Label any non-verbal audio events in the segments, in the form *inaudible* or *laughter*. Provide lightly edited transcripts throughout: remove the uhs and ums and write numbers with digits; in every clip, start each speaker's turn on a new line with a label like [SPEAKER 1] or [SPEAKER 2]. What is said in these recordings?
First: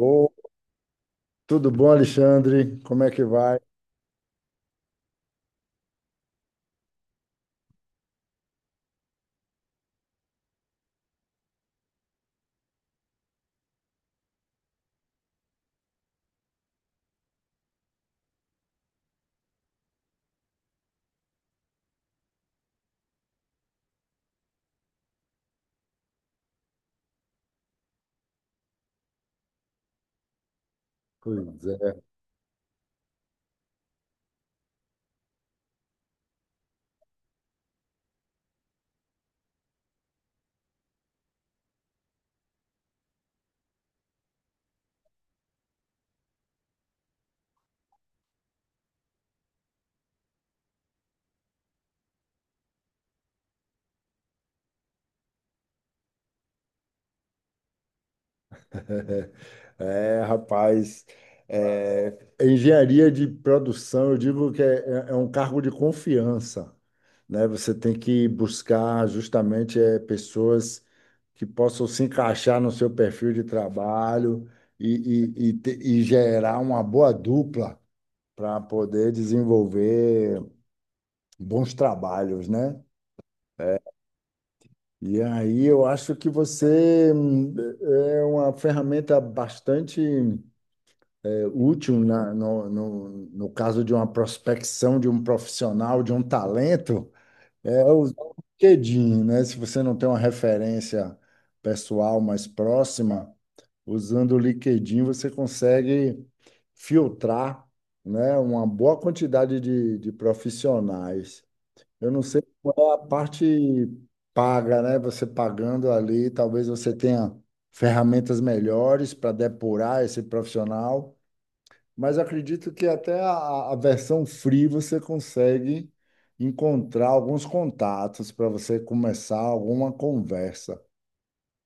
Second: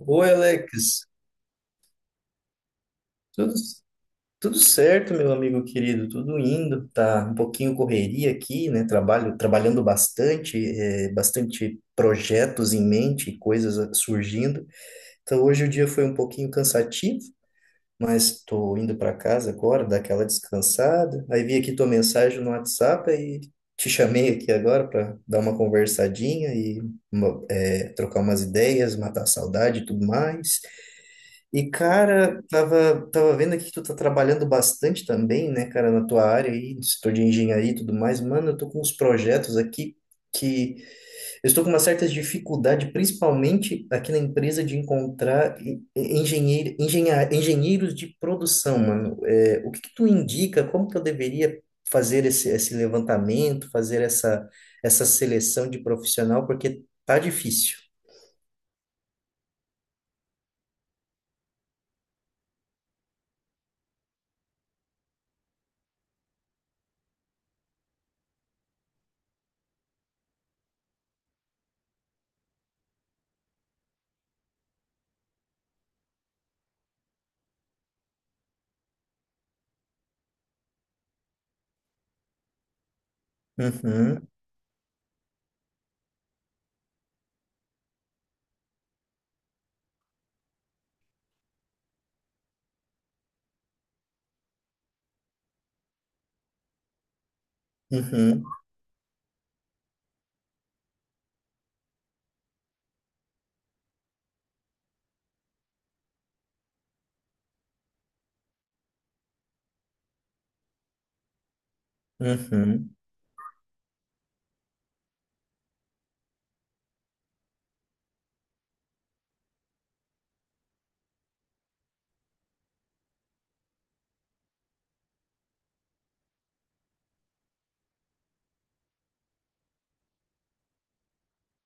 [SPEAKER 1] Oi, Alex.
[SPEAKER 2] tudo bom, Alexandre? Como é que
[SPEAKER 1] Tudo,
[SPEAKER 2] vai?
[SPEAKER 1] tudo certo, meu amigo querido? Tudo indo. Tá um pouquinho correria aqui, né? Trabalhando bastante, bastante projetos em mente, surgindo. Então, hoje o dia foi um pouquinho cansativo, mas estou indo para casa agora, dar aquela descansada. Aí vi aqui tua mensagem no WhatsApp e te chamei aqui agora para dar uma conversadinha e trocar umas ideias, matar a saudade e tudo mais.
[SPEAKER 2] Pois
[SPEAKER 1] E,
[SPEAKER 2] é.
[SPEAKER 1] cara, tava vendo aqui que tu tá trabalhando bastante também, né, cara, na tua área aí, no setor de engenharia e tudo mais. Mano, eu tô com uns projetos aqui que eu estou com uma certa dificuldade, principalmente aqui na empresa, de encontrar engenheiros de produção, mano. É, o que que tu indica? Como que eu deveria fazer esse levantamento, fazer essa seleção de profissional? Porque tá difícil.
[SPEAKER 2] *laughs* É, rapaz, engenharia de produção, eu digo é um cargo de confiança, né? Você tem que buscar justamente pessoas que possam se encaixar no seu perfil de trabalho e gerar uma boa dupla para poder desenvolver bons trabalhos, né?
[SPEAKER 1] Uhum,
[SPEAKER 2] E aí eu acho que você é uma ferramenta bastante útil no caso de uma prospecção de um profissional, de um talento, é usar o
[SPEAKER 1] uhum,
[SPEAKER 2] LinkedIn, né? Se você não tem uma referência pessoal mais próxima, usando o LinkedIn você consegue filtrar, né, uma boa quantidade de profissionais. Eu não sei
[SPEAKER 1] uhum.
[SPEAKER 2] qual é a parte paga, né? Você pagando ali, talvez você tenha ferramentas melhores para depurar esse profissional, mas eu acredito que até a versão free você consegue encontrar alguns contatos para você começar alguma conversa.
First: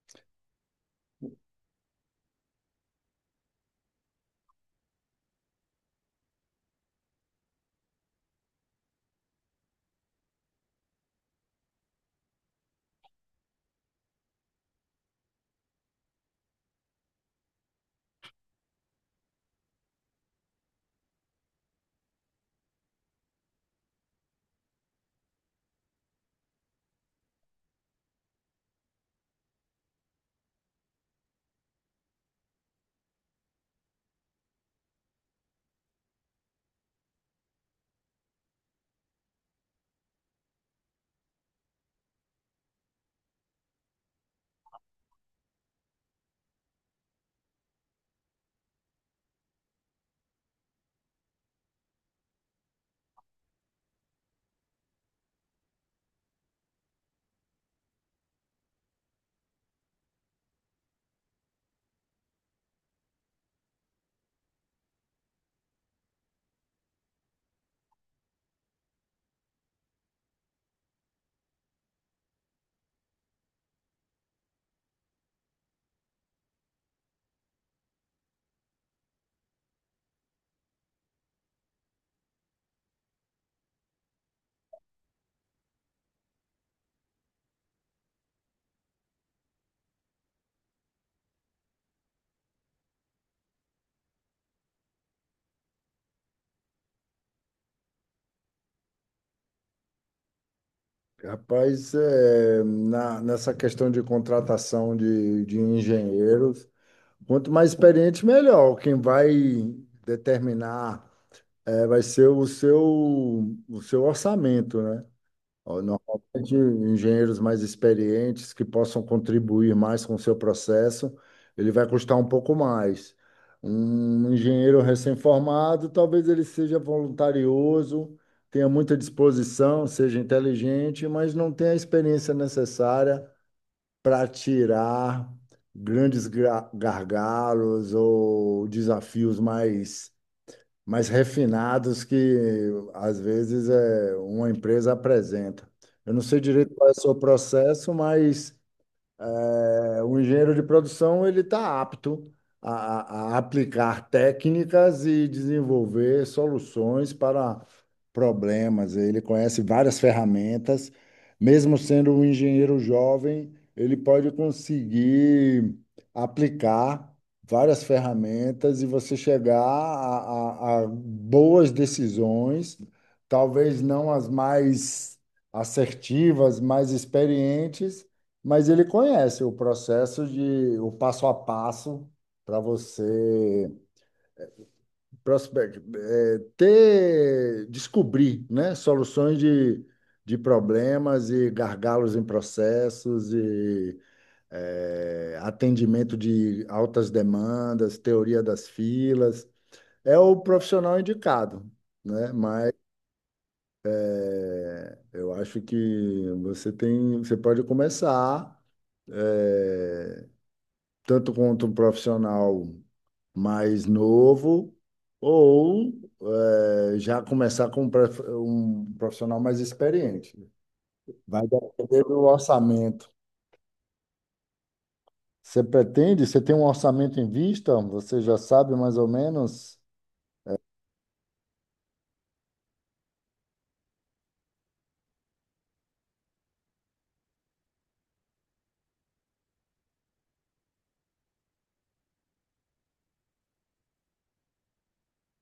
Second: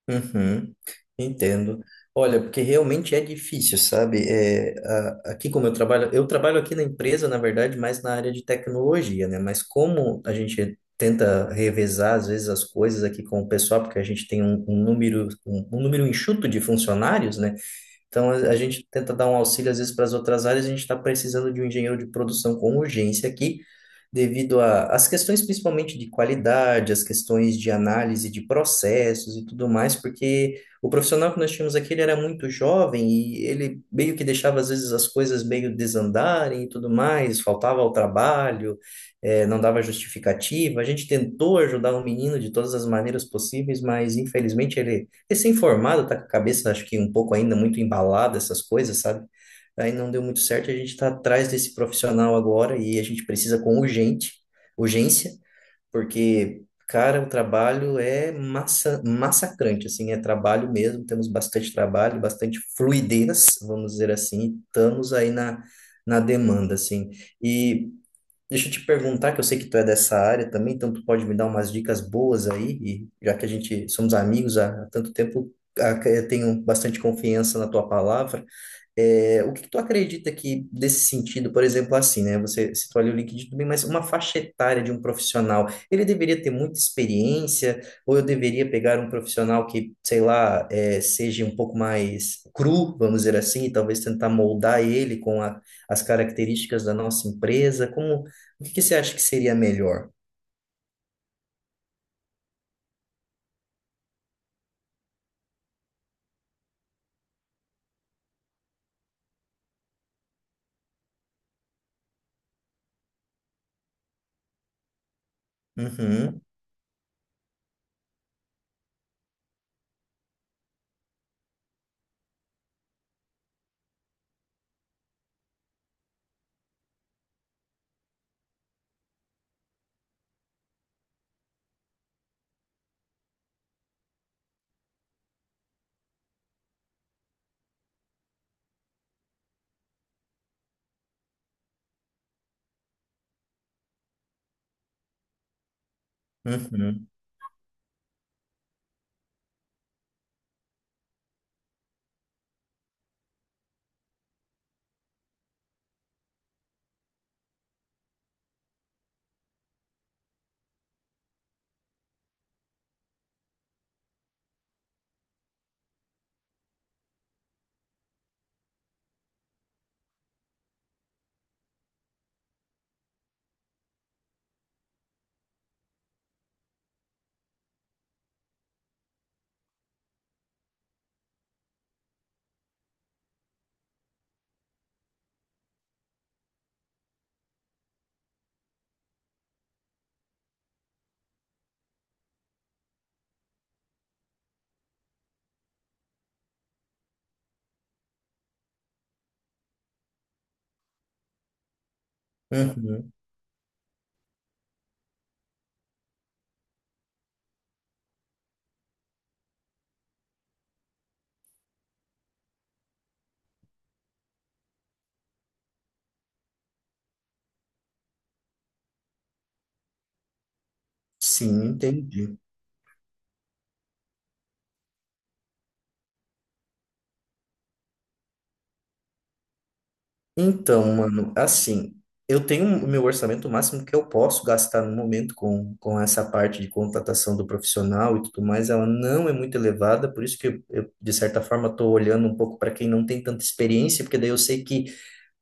[SPEAKER 1] Uhum, entendo. Olha, porque realmente é difícil, sabe? É, aqui como eu trabalho aqui na empresa, na verdade, mais na área de tecnologia, né? Mas como a gente tenta revezar, às vezes, as coisas aqui com o pessoal, porque a gente tem um número enxuto de funcionários, né? Então, a gente tenta dar um auxílio, às vezes, para as outras áreas. A gente está precisando de um engenheiro de produção com urgência aqui, devido às questões, principalmente de qualidade, as questões de análise de processos e tudo mais, porque o profissional que nós tínhamos aqui, ele era muito jovem e ele meio que deixava, às vezes, as coisas meio desandarem e tudo mais, faltava ao trabalho, não dava justificativa. A gente tentou ajudar o menino de todas as maneiras possíveis, mas, infelizmente, ele recém-formado, tá com a cabeça, acho que um pouco ainda muito embalada, essas coisas, sabe? Aí não deu muito certo, a gente está atrás desse profissional agora e a gente precisa com urgência, porque, cara, o trabalho é massacrante, assim, é trabalho mesmo, temos bastante trabalho, bastante fluidez, vamos dizer assim, estamos aí na, na demanda, assim. E deixa eu te perguntar, que eu sei que tu é dessa área também, então tu pode me dar umas dicas boas aí, e já que a gente somos amigos há tanto tempo, eu tenho bastante confiança na tua palavra. É, o que que tu acredita que desse sentido, por exemplo, assim, né? Você citou ali o LinkedIn também, mas uma faixa etária de um profissional, ele deveria ter muita experiência, ou eu deveria pegar um profissional que, sei lá, é, seja um pouco mais cru, vamos dizer assim, e talvez tentar moldar ele com as características da nossa empresa? Como, o que que você acha que seria melhor?
[SPEAKER 2] Rapaz, é, na, nessa questão de contratação de engenheiros, quanto mais experiente, melhor. Quem vai determinar vai ser o seu orçamento, né? Ó,
[SPEAKER 1] Uhum,
[SPEAKER 2] normalmente, engenheiros mais experientes que possam contribuir mais com o seu processo, ele vai custar um pouco mais. Um engenheiro recém-formado, talvez ele seja voluntarioso, tenha muita disposição, seja inteligente, mas não tenha a experiência necessária para tirar gargalos ou desafios mais refinados que às vezes uma empresa apresenta. Eu não sei direito qual é o
[SPEAKER 1] uhum,
[SPEAKER 2] seu processo, mas o engenheiro de produção ele está apto a aplicar técnicas e desenvolver soluções para problemas. Ele conhece várias ferramentas. Mesmo sendo um engenheiro jovem, ele pode conseguir aplicar várias ferramentas e você chegar a boas decisões, talvez não as mais assertivas, mais experientes, mas ele conhece o processo de o passo a passo para você descobrir, né, soluções de problemas e gargalos em processos e atendimento de altas demandas, teoria das filas. É o profissional indicado, né? Mas
[SPEAKER 1] uhum.
[SPEAKER 2] eu acho que você pode começar eh, tanto quanto um profissional mais novo, ou já começar com um profissional mais experiente. Vai
[SPEAKER 1] Sim,
[SPEAKER 2] depender do
[SPEAKER 1] entendi.
[SPEAKER 2] orçamento. Você pretende? Você tem um orçamento em vista? Você já sabe mais ou menos?
[SPEAKER 1] Então, mano, assim, eu tenho o meu orçamento máximo que eu posso gastar no momento com essa parte de contratação do profissional e tudo mais, ela não é muito elevada, por isso que eu, de certa forma, estou olhando um pouco para quem não tem tanta experiência, porque daí eu sei que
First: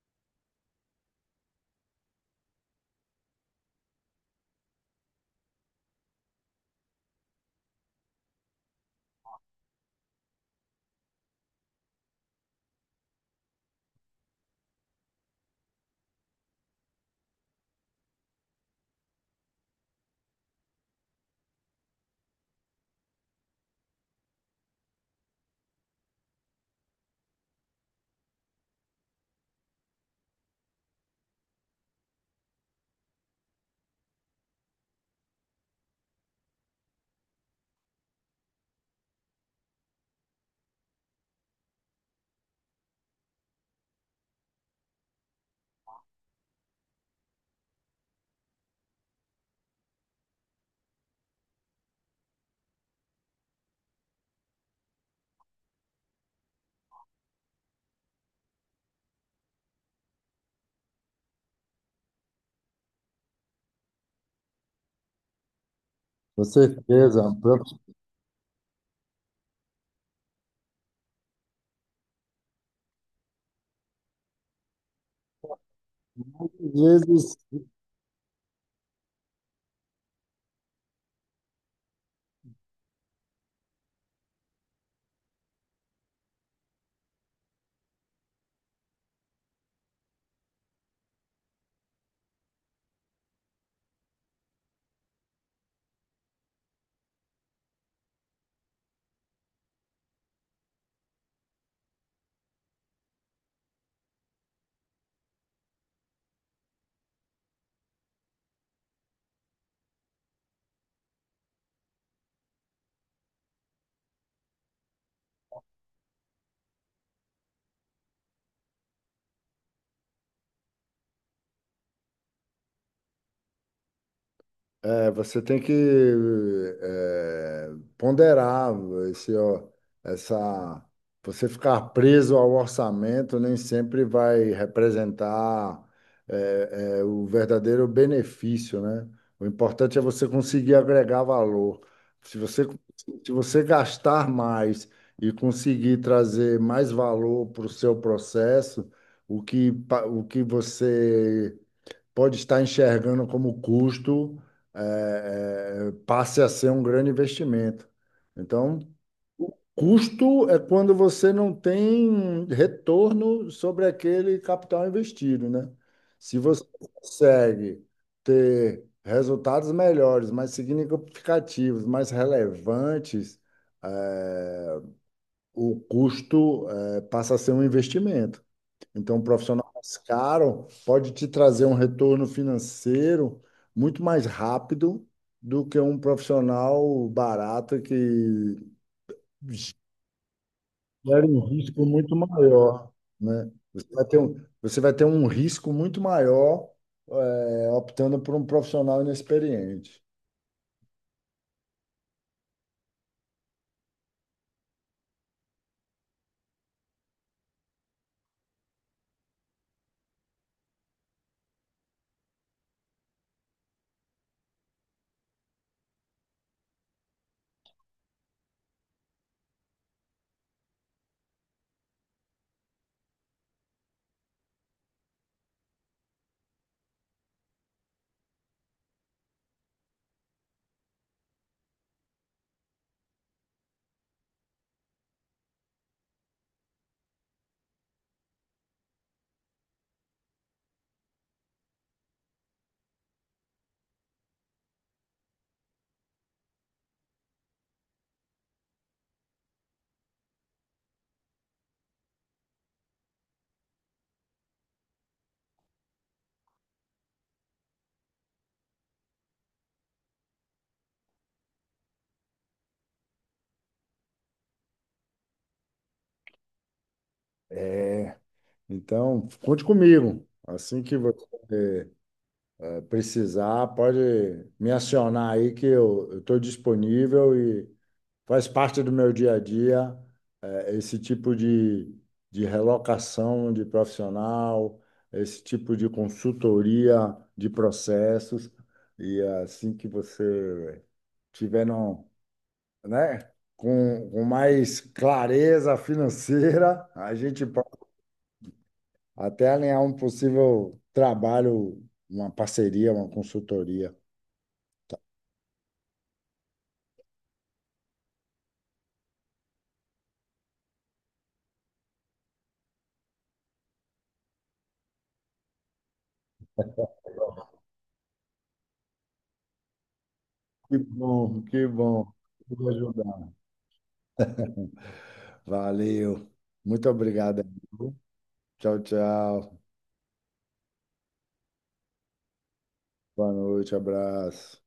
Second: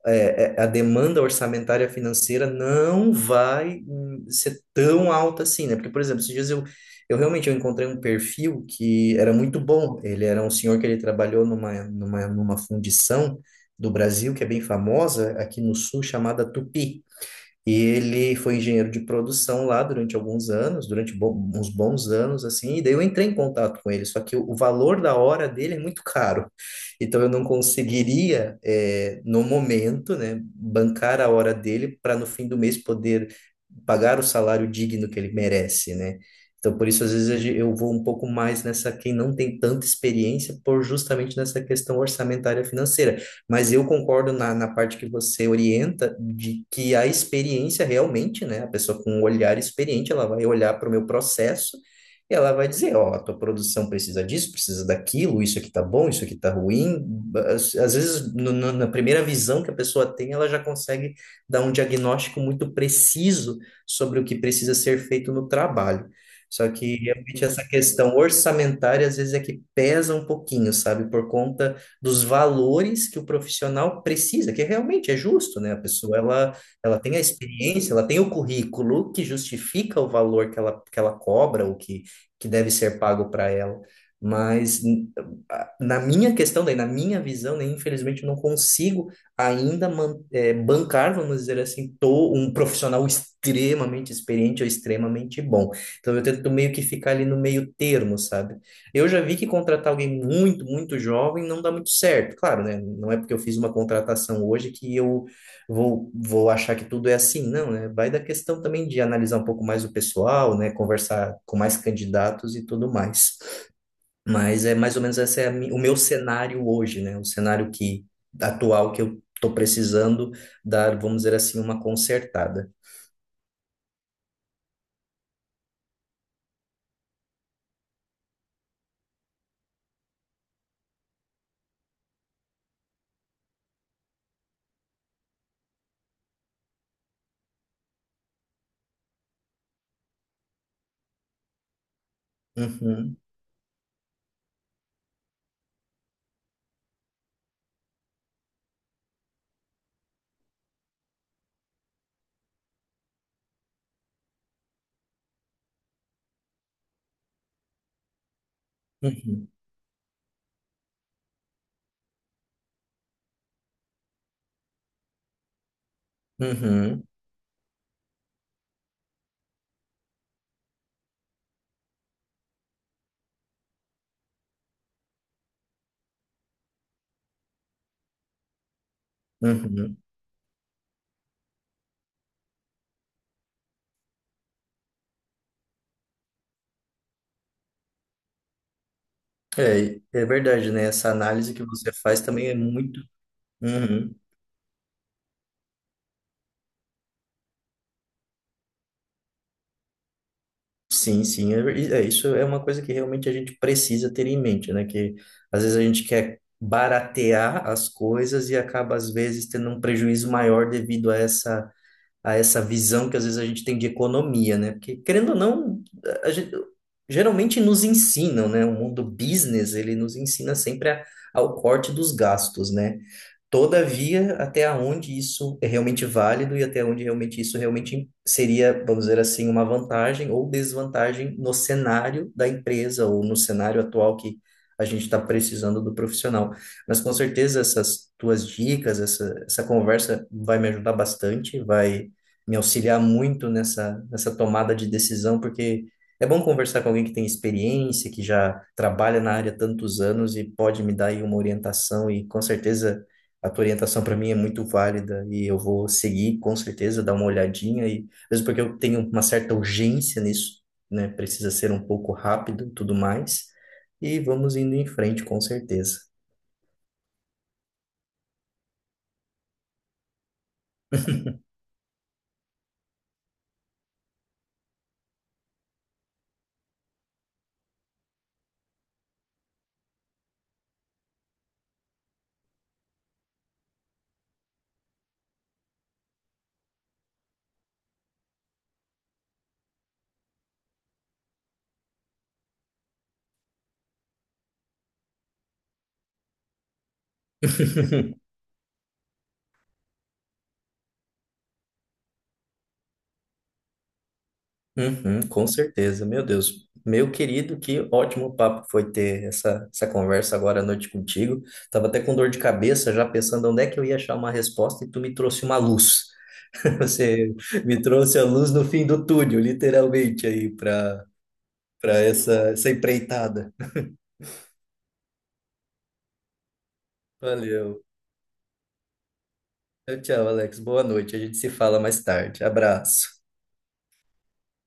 [SPEAKER 1] a demanda orçamentária financeira não vai ser tão alta assim, né? Porque, por exemplo, esses dias eu realmente eu encontrei um perfil que era muito bom. Ele era um senhor que ele trabalhou numa fundição do Brasil que é bem famosa aqui no sul, chamada Tupi. E ele foi engenheiro de produção lá durante alguns anos, uns bons anos, assim, e daí eu entrei em contato com ele, só que o valor da hora dele é muito caro. Então eu não conseguiria, no momento, né, bancar a hora dele para no fim do mês poder pagar o salário digno que ele merece, né? Então por isso às vezes eu vou um pouco mais nessa quem não tem tanta experiência por justamente nessa questão orçamentária financeira. Mas eu concordo na parte que você orienta de que a experiência realmente, né? A pessoa com um olhar experiente, ela vai olhar para o meu processo e ela vai dizer, ó, a tua produção precisa disso, precisa daquilo, isso aqui tá bom, isso aqui tá ruim. Às vezes, na primeira visão que a pessoa tem, ela já consegue dar um diagnóstico muito preciso sobre o que precisa ser feito no trabalho.
[SPEAKER 2] Com
[SPEAKER 1] Só que
[SPEAKER 2] certeza.
[SPEAKER 1] realmente essa
[SPEAKER 2] Porque,
[SPEAKER 1] questão orçamentária às vezes é que pesa um pouquinho, sabe? Por conta dos valores que o profissional precisa, que realmente é justo, né? A pessoa, ela,
[SPEAKER 2] Às
[SPEAKER 1] ela tem a
[SPEAKER 2] vezes
[SPEAKER 1] experiência, ela tem o currículo que justifica o valor que ela cobra, o que, que deve ser pago para ela. Mas na minha questão, daí, na minha visão, né, infelizmente, eu não consigo ainda bancar, vamos dizer assim, tô um profissional extremamente experiente ou extremamente bom. Então eu tento meio que ficar ali no meio termo, sabe? Eu já vi que contratar alguém muito jovem não dá muito certo. Claro, né? Não é porque eu fiz uma contratação hoje que eu vou achar que tudo é assim. Não, né? Vai da questão também de analisar um pouco mais o pessoal, né? Conversar com mais candidatos e tudo mais. Mas é mais ou menos esse é a mi- o meu cenário hoje, né? O cenário que atual que eu estou precisando dar, vamos dizer assim, uma consertada.
[SPEAKER 2] É, Você tem que é, ponderar esse, ó, essa. Você ficar preso ao orçamento nem sempre vai representar o verdadeiro benefício, né? O importante é você conseguir agregar valor. Se você,
[SPEAKER 1] Uhum,
[SPEAKER 2] Se você gastar mais e conseguir trazer mais valor para o seu processo, o que você pode estar enxergando como custo, passe a ser um grande investimento. Então,
[SPEAKER 1] uhum,
[SPEAKER 2] o custo é quando você não tem retorno sobre aquele capital investido, né? Se você
[SPEAKER 1] uhum,
[SPEAKER 2] consegue ter resultados melhores, mais significativos, mais relevantes, eh, o custo, passa a ser um investimento. Então, um profissional mais
[SPEAKER 1] uhum.
[SPEAKER 2] caro pode te trazer um retorno financeiro muito mais rápido do que um profissional barato que
[SPEAKER 1] É, é verdade, né? Essa
[SPEAKER 2] gera um
[SPEAKER 1] análise que
[SPEAKER 2] risco
[SPEAKER 1] você
[SPEAKER 2] muito
[SPEAKER 1] faz também é
[SPEAKER 2] maior,
[SPEAKER 1] muito.
[SPEAKER 2] né?
[SPEAKER 1] Uhum.
[SPEAKER 2] Você vai ter um risco muito maior, optando por um profissional inexperiente.
[SPEAKER 1] Sim, sim, isso é uma coisa que realmente a gente precisa ter em mente, né? Que às vezes a gente quer baratear as coisas e acaba às vezes tendo um prejuízo maior devido a essa visão que às vezes a gente tem de economia, né? Porque querendo ou não, a gente, geralmente nos ensinam, né? O mundo business, ele nos ensina sempre ao corte dos gastos, né? Todavia, até onde isso é realmente válido e até onde realmente isso realmente seria, vamos dizer assim, uma vantagem ou desvantagem no cenário da empresa ou no cenário atual que a gente está precisando do profissional. Mas com certeza essas tuas dicas, essa conversa vai me ajudar bastante, vai me auxiliar muito nessa tomada de decisão, porque é bom conversar com alguém que tem experiência, que já trabalha na área há tantos anos e pode me dar aí uma orientação e com certeza a tua orientação para mim é muito válida e eu vou seguir com certeza, dar uma olhadinha e mesmo porque eu tenho uma certa urgência nisso, né? Precisa ser um pouco rápido, e tudo mais. E vamos indo em frente com certeza.
[SPEAKER 2] Então, conte comigo. Assim que você precisar, pode me acionar aí que eu estou disponível e faz parte do meu dia a dia esse tipo de relocação de profissional, esse tipo de consultoria de processos, e assim que você tiver no, né, com mais clareza financeira, *laughs* a gente pode
[SPEAKER 1] *laughs*
[SPEAKER 2] até alinhar um possível trabalho, uma parceria, uma consultoria.
[SPEAKER 1] Uhum, com certeza, meu Deus. Meu querido, que ótimo papo foi ter essa conversa agora à noite contigo. Tava até com dor de cabeça, já pensando onde é que eu ia achar uma resposta, e tu me trouxe uma luz. *laughs* Você me trouxe a luz no fim do túnel, literalmente, aí,
[SPEAKER 2] Que bom, que
[SPEAKER 1] para
[SPEAKER 2] bom.
[SPEAKER 1] essa,
[SPEAKER 2] Vou
[SPEAKER 1] essa
[SPEAKER 2] ajudar.
[SPEAKER 1] empreitada.
[SPEAKER 2] Valeu. Muito obrigado.
[SPEAKER 1] Valeu.
[SPEAKER 2] Tchau, tchau.
[SPEAKER 1] Tchau, tchau, Alex. Boa noite. A gente se fala mais tarde. Abraço.
[SPEAKER 2] Boa noite, abraço.